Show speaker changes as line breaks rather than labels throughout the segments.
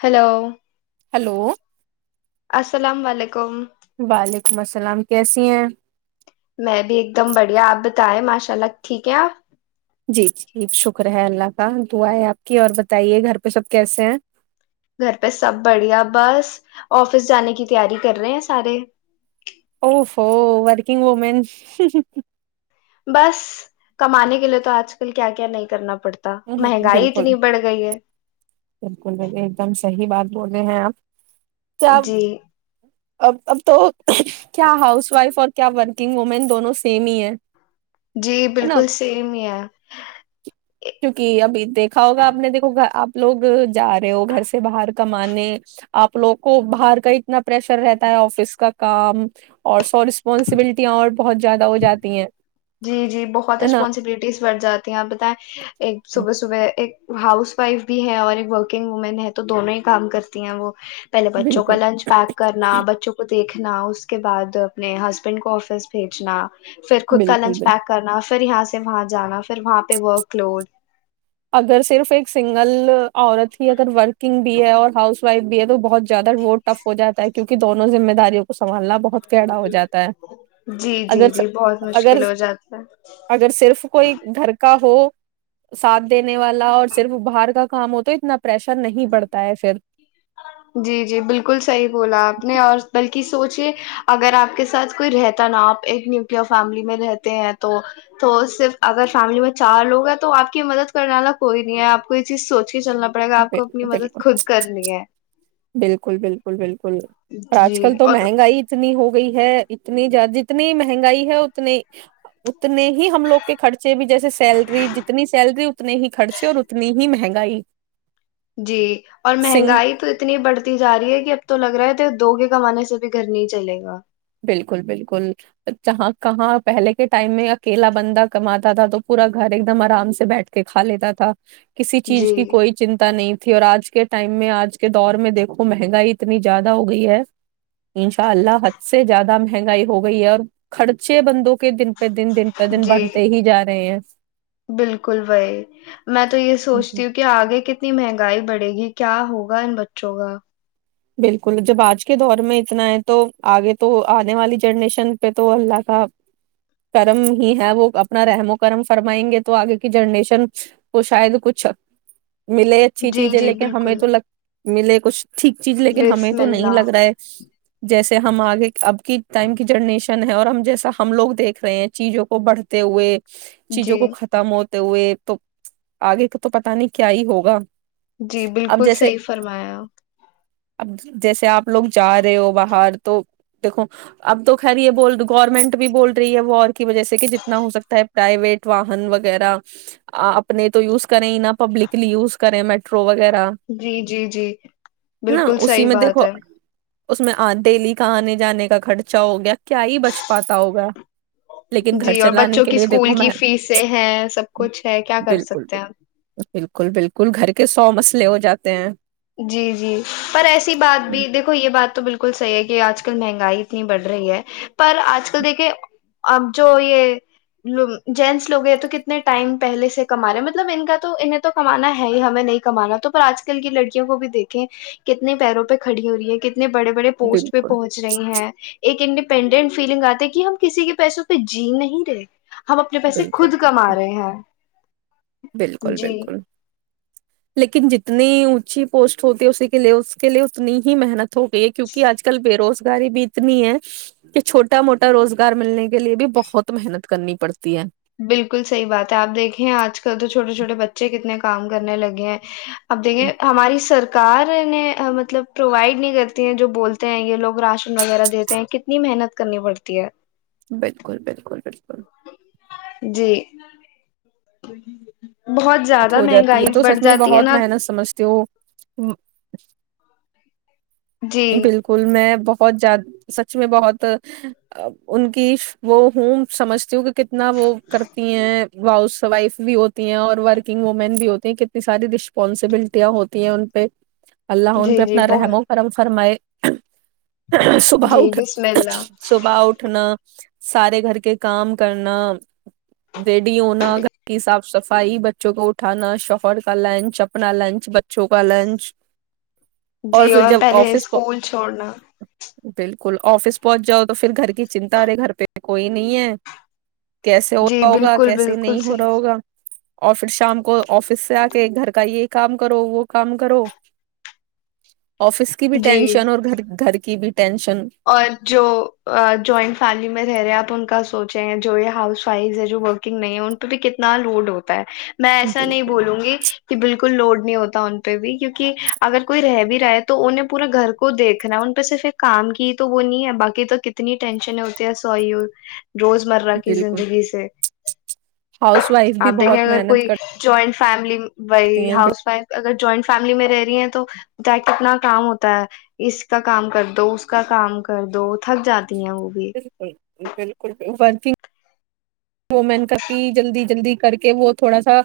Hello
hello
السلام علیکم
وعلیکم السلام کیسی ہیں
میں بھی ایک دم بڑھیا آپ بتائیں ماشاء اللہ ٹھیک ہے آپ
جی جی شکر ہے اللہ کا دعئے آپ کی اور بتائیے گھر پہ سب کیسے ہیں
گھر پہ سب بڑھیا بس آفس جانے کی تیاری کر رہے ہیں سارے
کنگ ومین
بس کمانے کے لیے تو آج کل کیا کیا نہیں کرنا پڑتا پڑتا
بالکل
مہنگائی
بالکل
اتنی بڑھ گئی ہے
بالکل، ایک دم صحیح بات بول رہے ہیں آپ کیا اب
جی
اب اب تو کیا ہاؤس وائف اور کیا ورکنگ وومین دونوں سیم ہی ہے
جی
ہے
بالکل سیم ہے
چکہ ابھی دیکھا ہوگا آپ نے دیکھو گ آپ لوگ جا رہے ہو گھر سے باہر کمانے آپ لوگ کو باہر کا اتنا پریشر رہتا ہے آفس کا کام اور سو رسپانسبلٹیاں اور بہت زیادہ ہو جاتی ہیں
جی جی بہت
ہے نا
ریسپانسبلٹیز بڑھ جاتی ہیں آپ بتائیں ایک صبح صبح ایک ہاؤس وائف بھی ہے اور ایک ورکنگ وومن ہے تو دونوں ہی کام کرتی ہیں وہ پہلے بچوں کا
بالکل
لنچ پیک کرنا بچوں کو دیکھ دیکنا اس کے بعد اپنے ہسبینڈ کو آفس بھیجنا خود کا
بالکل
لنچ
بالکل
پیک کرنا پھر یہاں سے وہاں جانا پھر وہاں پہ ورک لوڈ
اگر صرف ایک سنگل اورت ہی اگر ورکنگ بھی ہے اور ہاؤس بائف بھی ہے تو بہت زیادہ اور ٹف ہو جات ہے کیونکہ دونوں زمیداراؤ کو سمبھالنا بہت کیڑا ہو جاتا ہے
جی
اگر
جی جی بہت
اگر
مشکل ہو جاتا ہے
اگر صرف کوئی گھر کا ہو ساتھ دینے والا اور صرف باہر کا کام ہو تو اتنا پریشر نہیں پڑتا ہے پھر
جی جی بالکل صحیح بولا آپ نے اور بلکہ کہ سوچے اگر آپ کے ساتھ کوئی رہتا نا آپ ایک نیوکلیئر فیملی میں رہتے ہیں تو تو صرف اگر فیملی میں چار لوگ ہیں تو آپ کی مدد کرنے والا کوئی نہیں ہے آپ کو یہ چیز سوچ کے چلنا پڑے گا آپ کو اپنی
بالکل
مدد
بالکل۔
خود کرنی ہے
بالکل بالکل بالکل بولو پر آج
جی
کل تو
اور
مہنگائی اتنی ہو گئی ہے اتنی ج جتنی مہنگائی ہے اتنی اتنے ہی ہم لوگ کے خرچے بھی جیسے سیلری جتنی سیلری اتنے ہی خرچے اور اتنی ہی مہنگائی
جی اور
سنگھ
مہنگائی تو اتنی بڑھتی جا رہی ہے کہ اب تو لگ رہا ہے یہ دو کے کمانے سے بھی گھر نہیں چلے گا
بالکل بالکل جہاں کہاں پہلے کے ٹائم میں اکیلا بندہ کماتا تھا تو پورا گھر ایک دم آرام سے بیٹھ کے کھا لیتا تھا کسی چیز
جی
کی کوئی چنتا نہیں تھی اور آج کے ٹائم میں آج کے دور میں دیکو مہنگائی اتنی زیادہ ہو گئی ہے انشاء اللہ زیادہ مہنگائی ہو گئی ہے اور خرچے بندوں کے دن پہ دن دن پہ دن
جی
بڑھتے ہی جا رہے ہیں
بالکل بھی میں تو یہ سوچتی ہوں کہ آگے کتنے اتنی مہنگائی بڑھے گی کیا ہوگا ان بچوں کا
بالکل جب آج کے دور میں اتنا ہے تو آگے تو آنے والی جنریشن پہ تو اللہ کا کرم ہی ہے وہ اپنا رحم و کرم فرمائیں گے تو آگے کی جنریشن کو شاید کچھ ملے اچھی
جی
چیزیں
جی
لیکن ہمیں
بالکل
تو لگ ملے کچھ ٹھیک لیکن ہمیں
بسم
تو نہیں
اللہ
لگ رہا جیسے ہم آگے اب کی ٹائم کی جننیشن چن ہے اور ہم جیسا ہم لو دیکھ رہے ہیں چیزوں کو بڑھتے ہوئے
جی
چیزوں کو ختم ہوتے ہوئے تو آگے کا تو پتا نہیں کیا ہی ہوگا
جی
اب
بالکل
جیسے
صحیح فرمایا
اب جیسے آپ لوگ جا رہے ہو باہر تو دیکھو اب تو خیر یہ ب گورنمنٹ بھی بول رہی ہے وہ کی وجہ سے کہ جتنا ہو سکتا ہے پرائیویٹ واہن وغیرہ اپنے تو یوز کریں ہی نہا پبلکلی یوز کریں میٹرو وغیرہ
جی جی جی
ہے نا
بالکل
اسی
صحیح
میں دیکھو
بات ہے
اس میں آ دہلی کہ آنے جانے کا خرچہ ہو گیا کیا ہی بچ پاتا ہوگا لیکن گھر
جی اور
چلانے
بچوں
کے
کی
لیے
اسکول
دیکھو میں
کی فیس ہے سب
بالکل
کچھ ہے کیا کر
بالکل
سکتے ہیں
بالکل بالکل بالکل گھر کے سو مسئلے ہو جاتے ہیں
جی جی پر ایسی بات بھی دیکھو یہ بات تو بالکل بالکل صحی ہے کہ آج کل مہنگائی اتنی بڑھ رہی ہے پر آج کل دیکھے اب جو یہ جینٹس لوگ ہیں تو کتنے ٹائم پہلے سے کما رہے مطلب ان کا تو انہیں تو کمانا ہے ہی ہمیں نہیں کمانا تو پر آج کل کی لی کو بھی دیکھیں کتنے پیروں پہ کھڑی ہو رہی ہے کتنی اپتنے بڑے بڑے پوسٹ پہ
بالکل
پہنچ رہی ہیں ایک انڈیپینڈنٹ فیلنگ آتے کہ ہم کسی کے پیسوں پہ جی نہیں رہے ہم اپنے پیسے
بالکل
خود
بالکل
کما رہے ہیں
بالکل
جی
بالکل لیکن ج اتنی اونچی پوسٹ ہوتی ہے اسی کے لیے اس کے لیے اتنی ہی محنت ہو گئی ہے کیونکہ آج کل بے روز رگاری بھی اتنی ہے کہ چھوٹا موٹا روزگار ملنے کے لیے بھی بہت محنت کرنی پڑتی ہے
بالکل صحی بات ہے آپ دیکھیں آج کل تو چھوٹے چوٹے بچے کتنے کام کرنے لگے ہیں اب دیکھیے ہماری سرک سرکاریں مطلب پرووائڈ نہیں کرتی ہے جو بولتے ہیں یہ لوگ راشن وغیرہ دیتے ہیں کتنی محنت کرنی پڑتی ہے
بالکل بالکل بالکل
جی بہت
ب
زیادہ
ہو جاتی
مہنگائی
ہے تو
بڑھ
سچ میں
جاتی ہے
بہت
نا
محنت سمجھتے ہ
جی
بالکل میں بہت بہت زد سچ میں بہت ان کی وہ ہوں سمجھتی ہوں کہ کتنا وہ کرتی ہیں ہاؤس وائف بھی ہوتی ہیں اور ورکنگ وومین بھی ہوتی ہیں کتنی ساری رسپانسبلٹیاں ہوتی ہیں ان پہ اللہ ان پہ
جی جی
اپنا رحم
بہت
و کرم فر میں صبح
جی بسم
اٹنا
اللہ
صبح اٹھنا سارے گھر کے کام کرنا جیڈی نہ گ سب صفائی بچوں کو اٹھانا شوہر کا لنچ اپنا لنچ بچوں کا لنچ
جی
پھر
اور
جب
ے
آفس
اسکول چھوڑنا
بالکل آفس پہنچ جاؤ تو پھر گھر کی چنتا ا رہے گھر پہ کوئی نہیں ہے کیسے ہو
جی
رہا ہوگا
بالکل
کیسے
بالکل
نہیں ہو رہا
صحیح
ہوگا اور پھر شام کو آفس سے آ کے گھر کا یہ کام کرو وہ کام کرو آفس کی بھی
جی
ٹینشن اور گھر گھر کی بھی ٹینشن
اور جو جوائنٹ فیملی میں رہ رہے ہیں آپ ان کا سوچے ہیں جو یہ ہاؤس وائف ہے جو ورکنگ نہیں ہے ان پہ بھی کتنا لوڈ ہوتا ہے میں ایسا نہیں
بالکل
بولوں گی کہ بالکل کو لوڈ نہیں ہوتا ان پہ بھی کیونکہ اگر کوئی رہ بھی رہا ہے تو انہیں پورا گھر کو دیکھنا ہے ان پہ صرف ایک کام کی تو وہ نہیں ہے باقی تو کتنی ٹینشن ہوتی ہے س روز مرہ کی
بالکل
زندگی سے
ہاؤس وائف بھی
آپ دیکھیں
بہت
اگر
محنت
کوئی
کر
جوائنٹ فیملی بھائی ہاؤس وائف اگر جوائنٹ فیملی میں رہ رہی ہیں توتنا کام ہوتا ہے اس کا کام کر دو کا کام کر دو تھک جاتا
بالکل بالکل ف [unintelligible] وہ مین کای جلدی جلدی کر کے وہ تھوڑا سا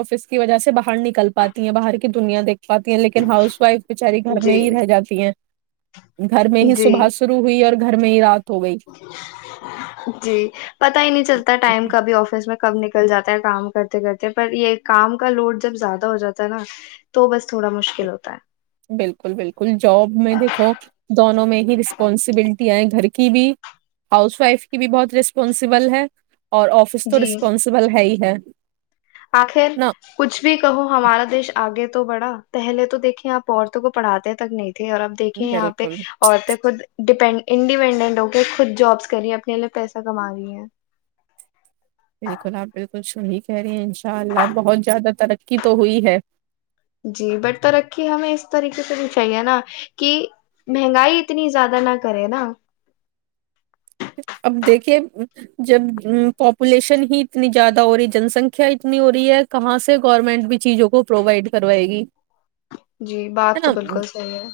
آفس کی وجہ سے باہر نکل پاتی ہیں باہر کی دنیا دیکھ پاتی ہیں لیکن ہاؤس وائف بچاری گھر میں
جی
ہی رہ جاتی ہیں گھر میں ہی
جی
صبح شروع ہوئی اور گھر میں ہی رات ہو گئی
جی پتا ہی نہیں چلتا ٹائم کا بھی آفس میں کم نکل جاتا ہے کام کرتے کرتے پر یہ کام کا لوڈ جب زیادہ ہو جاتا ہے نا تو بس تھوڑا مشکل ہوتا
بالکل بالکل جاب میں دیکھو دونوں میں ہی رسپانسبلٹی گھر کی بھی ہاؤس وائف کی بھی بہت ریسپانسبل ہے اور آفس
ہے
تو
جی
رسپونسبل ہے ہی ہے
آخر
نا
کچھ بھی کہو ہمارا دیش آگے تو بڑا پہلے تو دیکھے آپ عورتوں کو پڑاتے ہیں تک نہیں تھ اور اب دیکیں یہاں پہ
بالکل
عورتیں خود ڈیپینڈ انڈیپینڈنٹ ہو کے خود جابس کری اپنے لیے پیسہ کما رہی ہیں
بالکل آپ بالکل سن ہی کہہ رہی ہیں انشاء اللہ بہت زیادہ ترقی تو ہوئی ہے
جی بٹ ترقی ہمیں اس طریقے سے بھی چاہیے نا کہ مہنگائی اتنی زیادہ نہ کرے نا
اب دیکھیے جب پاپولیشن ہی اتنی زیادہ ہو رہی جن سنکھیا اتنی ہو رہی ہے کہاں سے گورنمنٹ بھی چیزوں کو پرووائڈ کروائے گی
جی بات
ہے
تو
نا
بالکل صحی ہے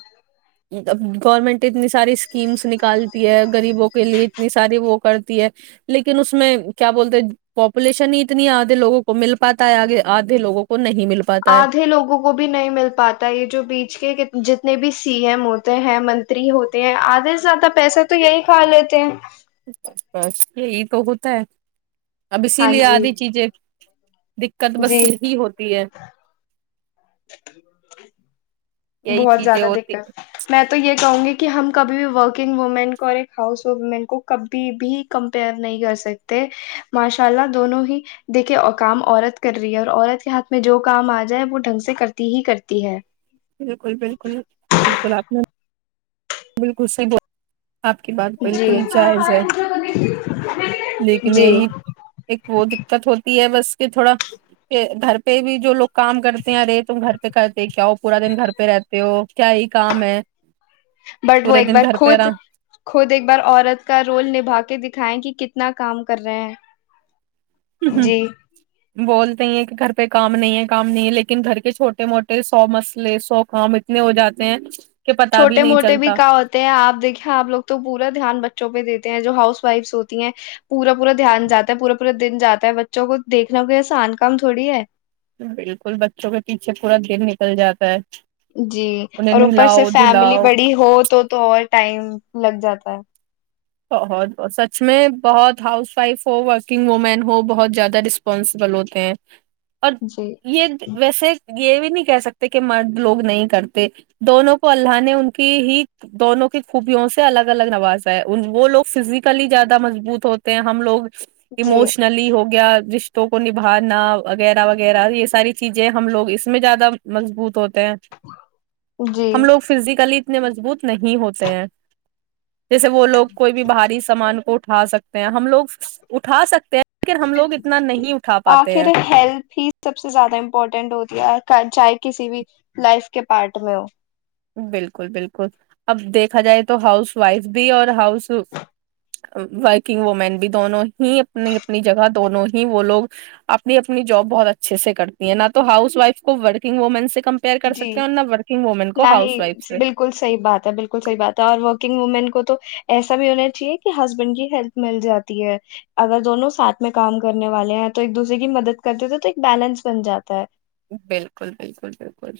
اب گورنمنٹ اتنی ساری اسکیمس نکالتی ہے گغریبوں کے لیے اتنی ساری وہ کرتی ہے لیکن اس میں کیا بولتے ہیں پاپولیشن ہی اتنی آدھے لوگوں کو مل پاتا ہے آگے آدھے لووں کو نہیں مل پاتا ہے
آدھے لوگوں کو بھی نہیں مل پاتا یہ جو بیچ کے جتنے بھی سی ایم ہوتے ہیں منتری ہوتے ہیں آدھے سے زیادہ پیسے تو یہی کھا لیتے ہیں
جی بس یہ یہ توگتا ہے اب اسی
ہاں
لیے
جی
آدھی چیزیں دقت بس
جی
ہی ہوتی ہے یہی
بہت
چیزیں
زیادہ
ہوتی
دقت
ہیں۔
میں تو یہ کہوں گی کہ ہم کبھی بھی ورکنگ وومین کو اور ایک ہاؤس وومین کو کبھی بھی کمپیئر نہیں کر سکتے ماشاء اللہ دونوں ہی دیکھے کام عورت کر رہی ہے اور عورت کے ہاتھ میں جو کام آ جائے وہ ڈھنگ سے کرتی ہی کرتی ہے
بالکل بالکل بالکل آپ نے بالکل صحیح ب آپ کی بات
جی
بالکل جائز ہے لیکن
جی
یہی ایک وہ دقت ہوتی ہے بس کہ تھوڑا گھر پہ بھی جو لوگ کام کرتے ہیں ارے تم گھر پہ کرتے کیا ہو پورا دن گھر پہ رہتے ہو کیا یہ کام ہے
بٹ وہ
پورے
ایک
دن
بار
گھر پہ
خود
رہا
خود ایک بار عورت کا رول نبھا کے دکھائیں کہ کتنے اتنا کام کر رہے ہیں جی
بولتے ہی ہیں کہ گھر پہ کام نہیں ہے کام نہیں ہے لیکن گھر کے چھوٹے موٹے سو مسئلے سو کام اتنے ہو جاتے ہیں کہ پتا
چھوٹے
نہیں
موٹے بھی
چلتا
کا ہوتے ہیں آپ دیکیں آپ لوگ تو پورا دھیان بچوں پہ دیتے جو ہاؤس وائفس ہوتی ہیں پورا پورا دھیان جاتا ہے پورا پورا دن جاتا ہے بچوں کو دیکنا کوسان کام تھوڑی ہے
بالکل بچوں کے پیچھے پورا دن نکل جاتا ہے
جی
انہیں
اور اوپر سے
نہلاؤ
فیملی
دھلاؤ
بڑی ہو تو تو اور ٹائم لگ جاتا ہے
بہت بہت سچ میں بہت ہاؤس وائف ہو ورکنگ وومین ہو بہت زیادہ رسپانسبل ہوتے ہیں اور
جی
یہ ویسے یہ بھی نہیں کہہ سکتے کہ مرد لوگ نہیں کرتے دونوں کو اللہ نے ان کی ہی دونوں کی خوبیوں سے الگ الگ نوازایا وہ لوگ فزیکلی زیادہ مضبوط ہوتے ہیں ہم لوگ
جی
اموشنلی ہو رشتوں کو نبھانا وغیرہ وغیرہ یہ ساری چیزیں ہم لوگ اس میں زیادہ مضبوط ہو
جی
ہم لوگ فزیکلی تنے مضبوط نہیں ہوتے ہیں وہ لوگ کوئی بھی باہری سامان اٹھا سکتے ہیں ہم لوگ اٹھا سکتے ہیں لیکن ہم لوگ اتنا نہیں اٹھا پاتے
آخر
ہیں
ہیلتھ ہی سب سے زیادہ امپورٹنٹ ہوتی ہے چاہے کسی بھی لائف کے پارٹ میں ہو
بالکل بالکل اب دیکھا جائے تو ہاؤس وائف بھی اور ہاؤس ورکنگ وومین بھی دونوں ہی اپنی اپنی جگہ دونوں ہی وہ لوگ اپنی اپنی جاب بہت اچھے سے کرتی ہیں نہ تو ہاؤس وائف کو ورکنگ وومین سے کمپیئر کر ستے ہیں اور نہ وورکنگ ومن کو
نہ ہی
ہاؤس وائف سے
بالکل صحی بات ہے بالکل صحی بات ہے اور وکنگ کو تو ایسا بھی ہونا چاہیے کہ ہسبینڈ کی ہیلپ مل جاتی ہے اگر دونوں ساتھ میں کام کرنے والے ہیں تو ایک دوسرے کی مدد کرتے تھے تو ایک بیلنس بن جاتا ہے
بالکل بالکل بالکل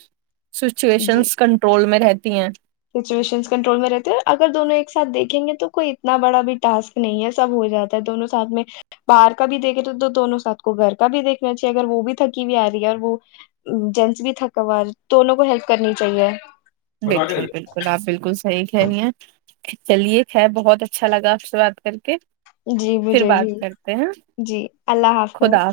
سچویشن کنٹرول میں رہتے تی ہیں
سچویشن کنٹرول میں رہتے ہیں اگر دونوں ایک ساتھ دیکھیں گے تو کوئی اتنا بڑا بھی ٹاسک نہیں ہے سب ہو جاتا ہے دونوں ساتھ میں باہر کا بھی دیکھے تو تو دونوں ساتھ کو گھر کا بھی دیکھنا چاہیے اگر وہ بھی تھکی ہوئی آ رہی ہے اور وہ جینس بھی تھکا ہوا دونوں کو ہیلپ کرنی چاہیے بنا کے
بالکل بالکل گلاب بالکل صحییک ہے گ ہیں چلیے خیر بہت اچھا لگا آپ سے بات کر کے
جی
پھر
مجھے بھی
بات کرتے ہیں
جی اللہ حافظ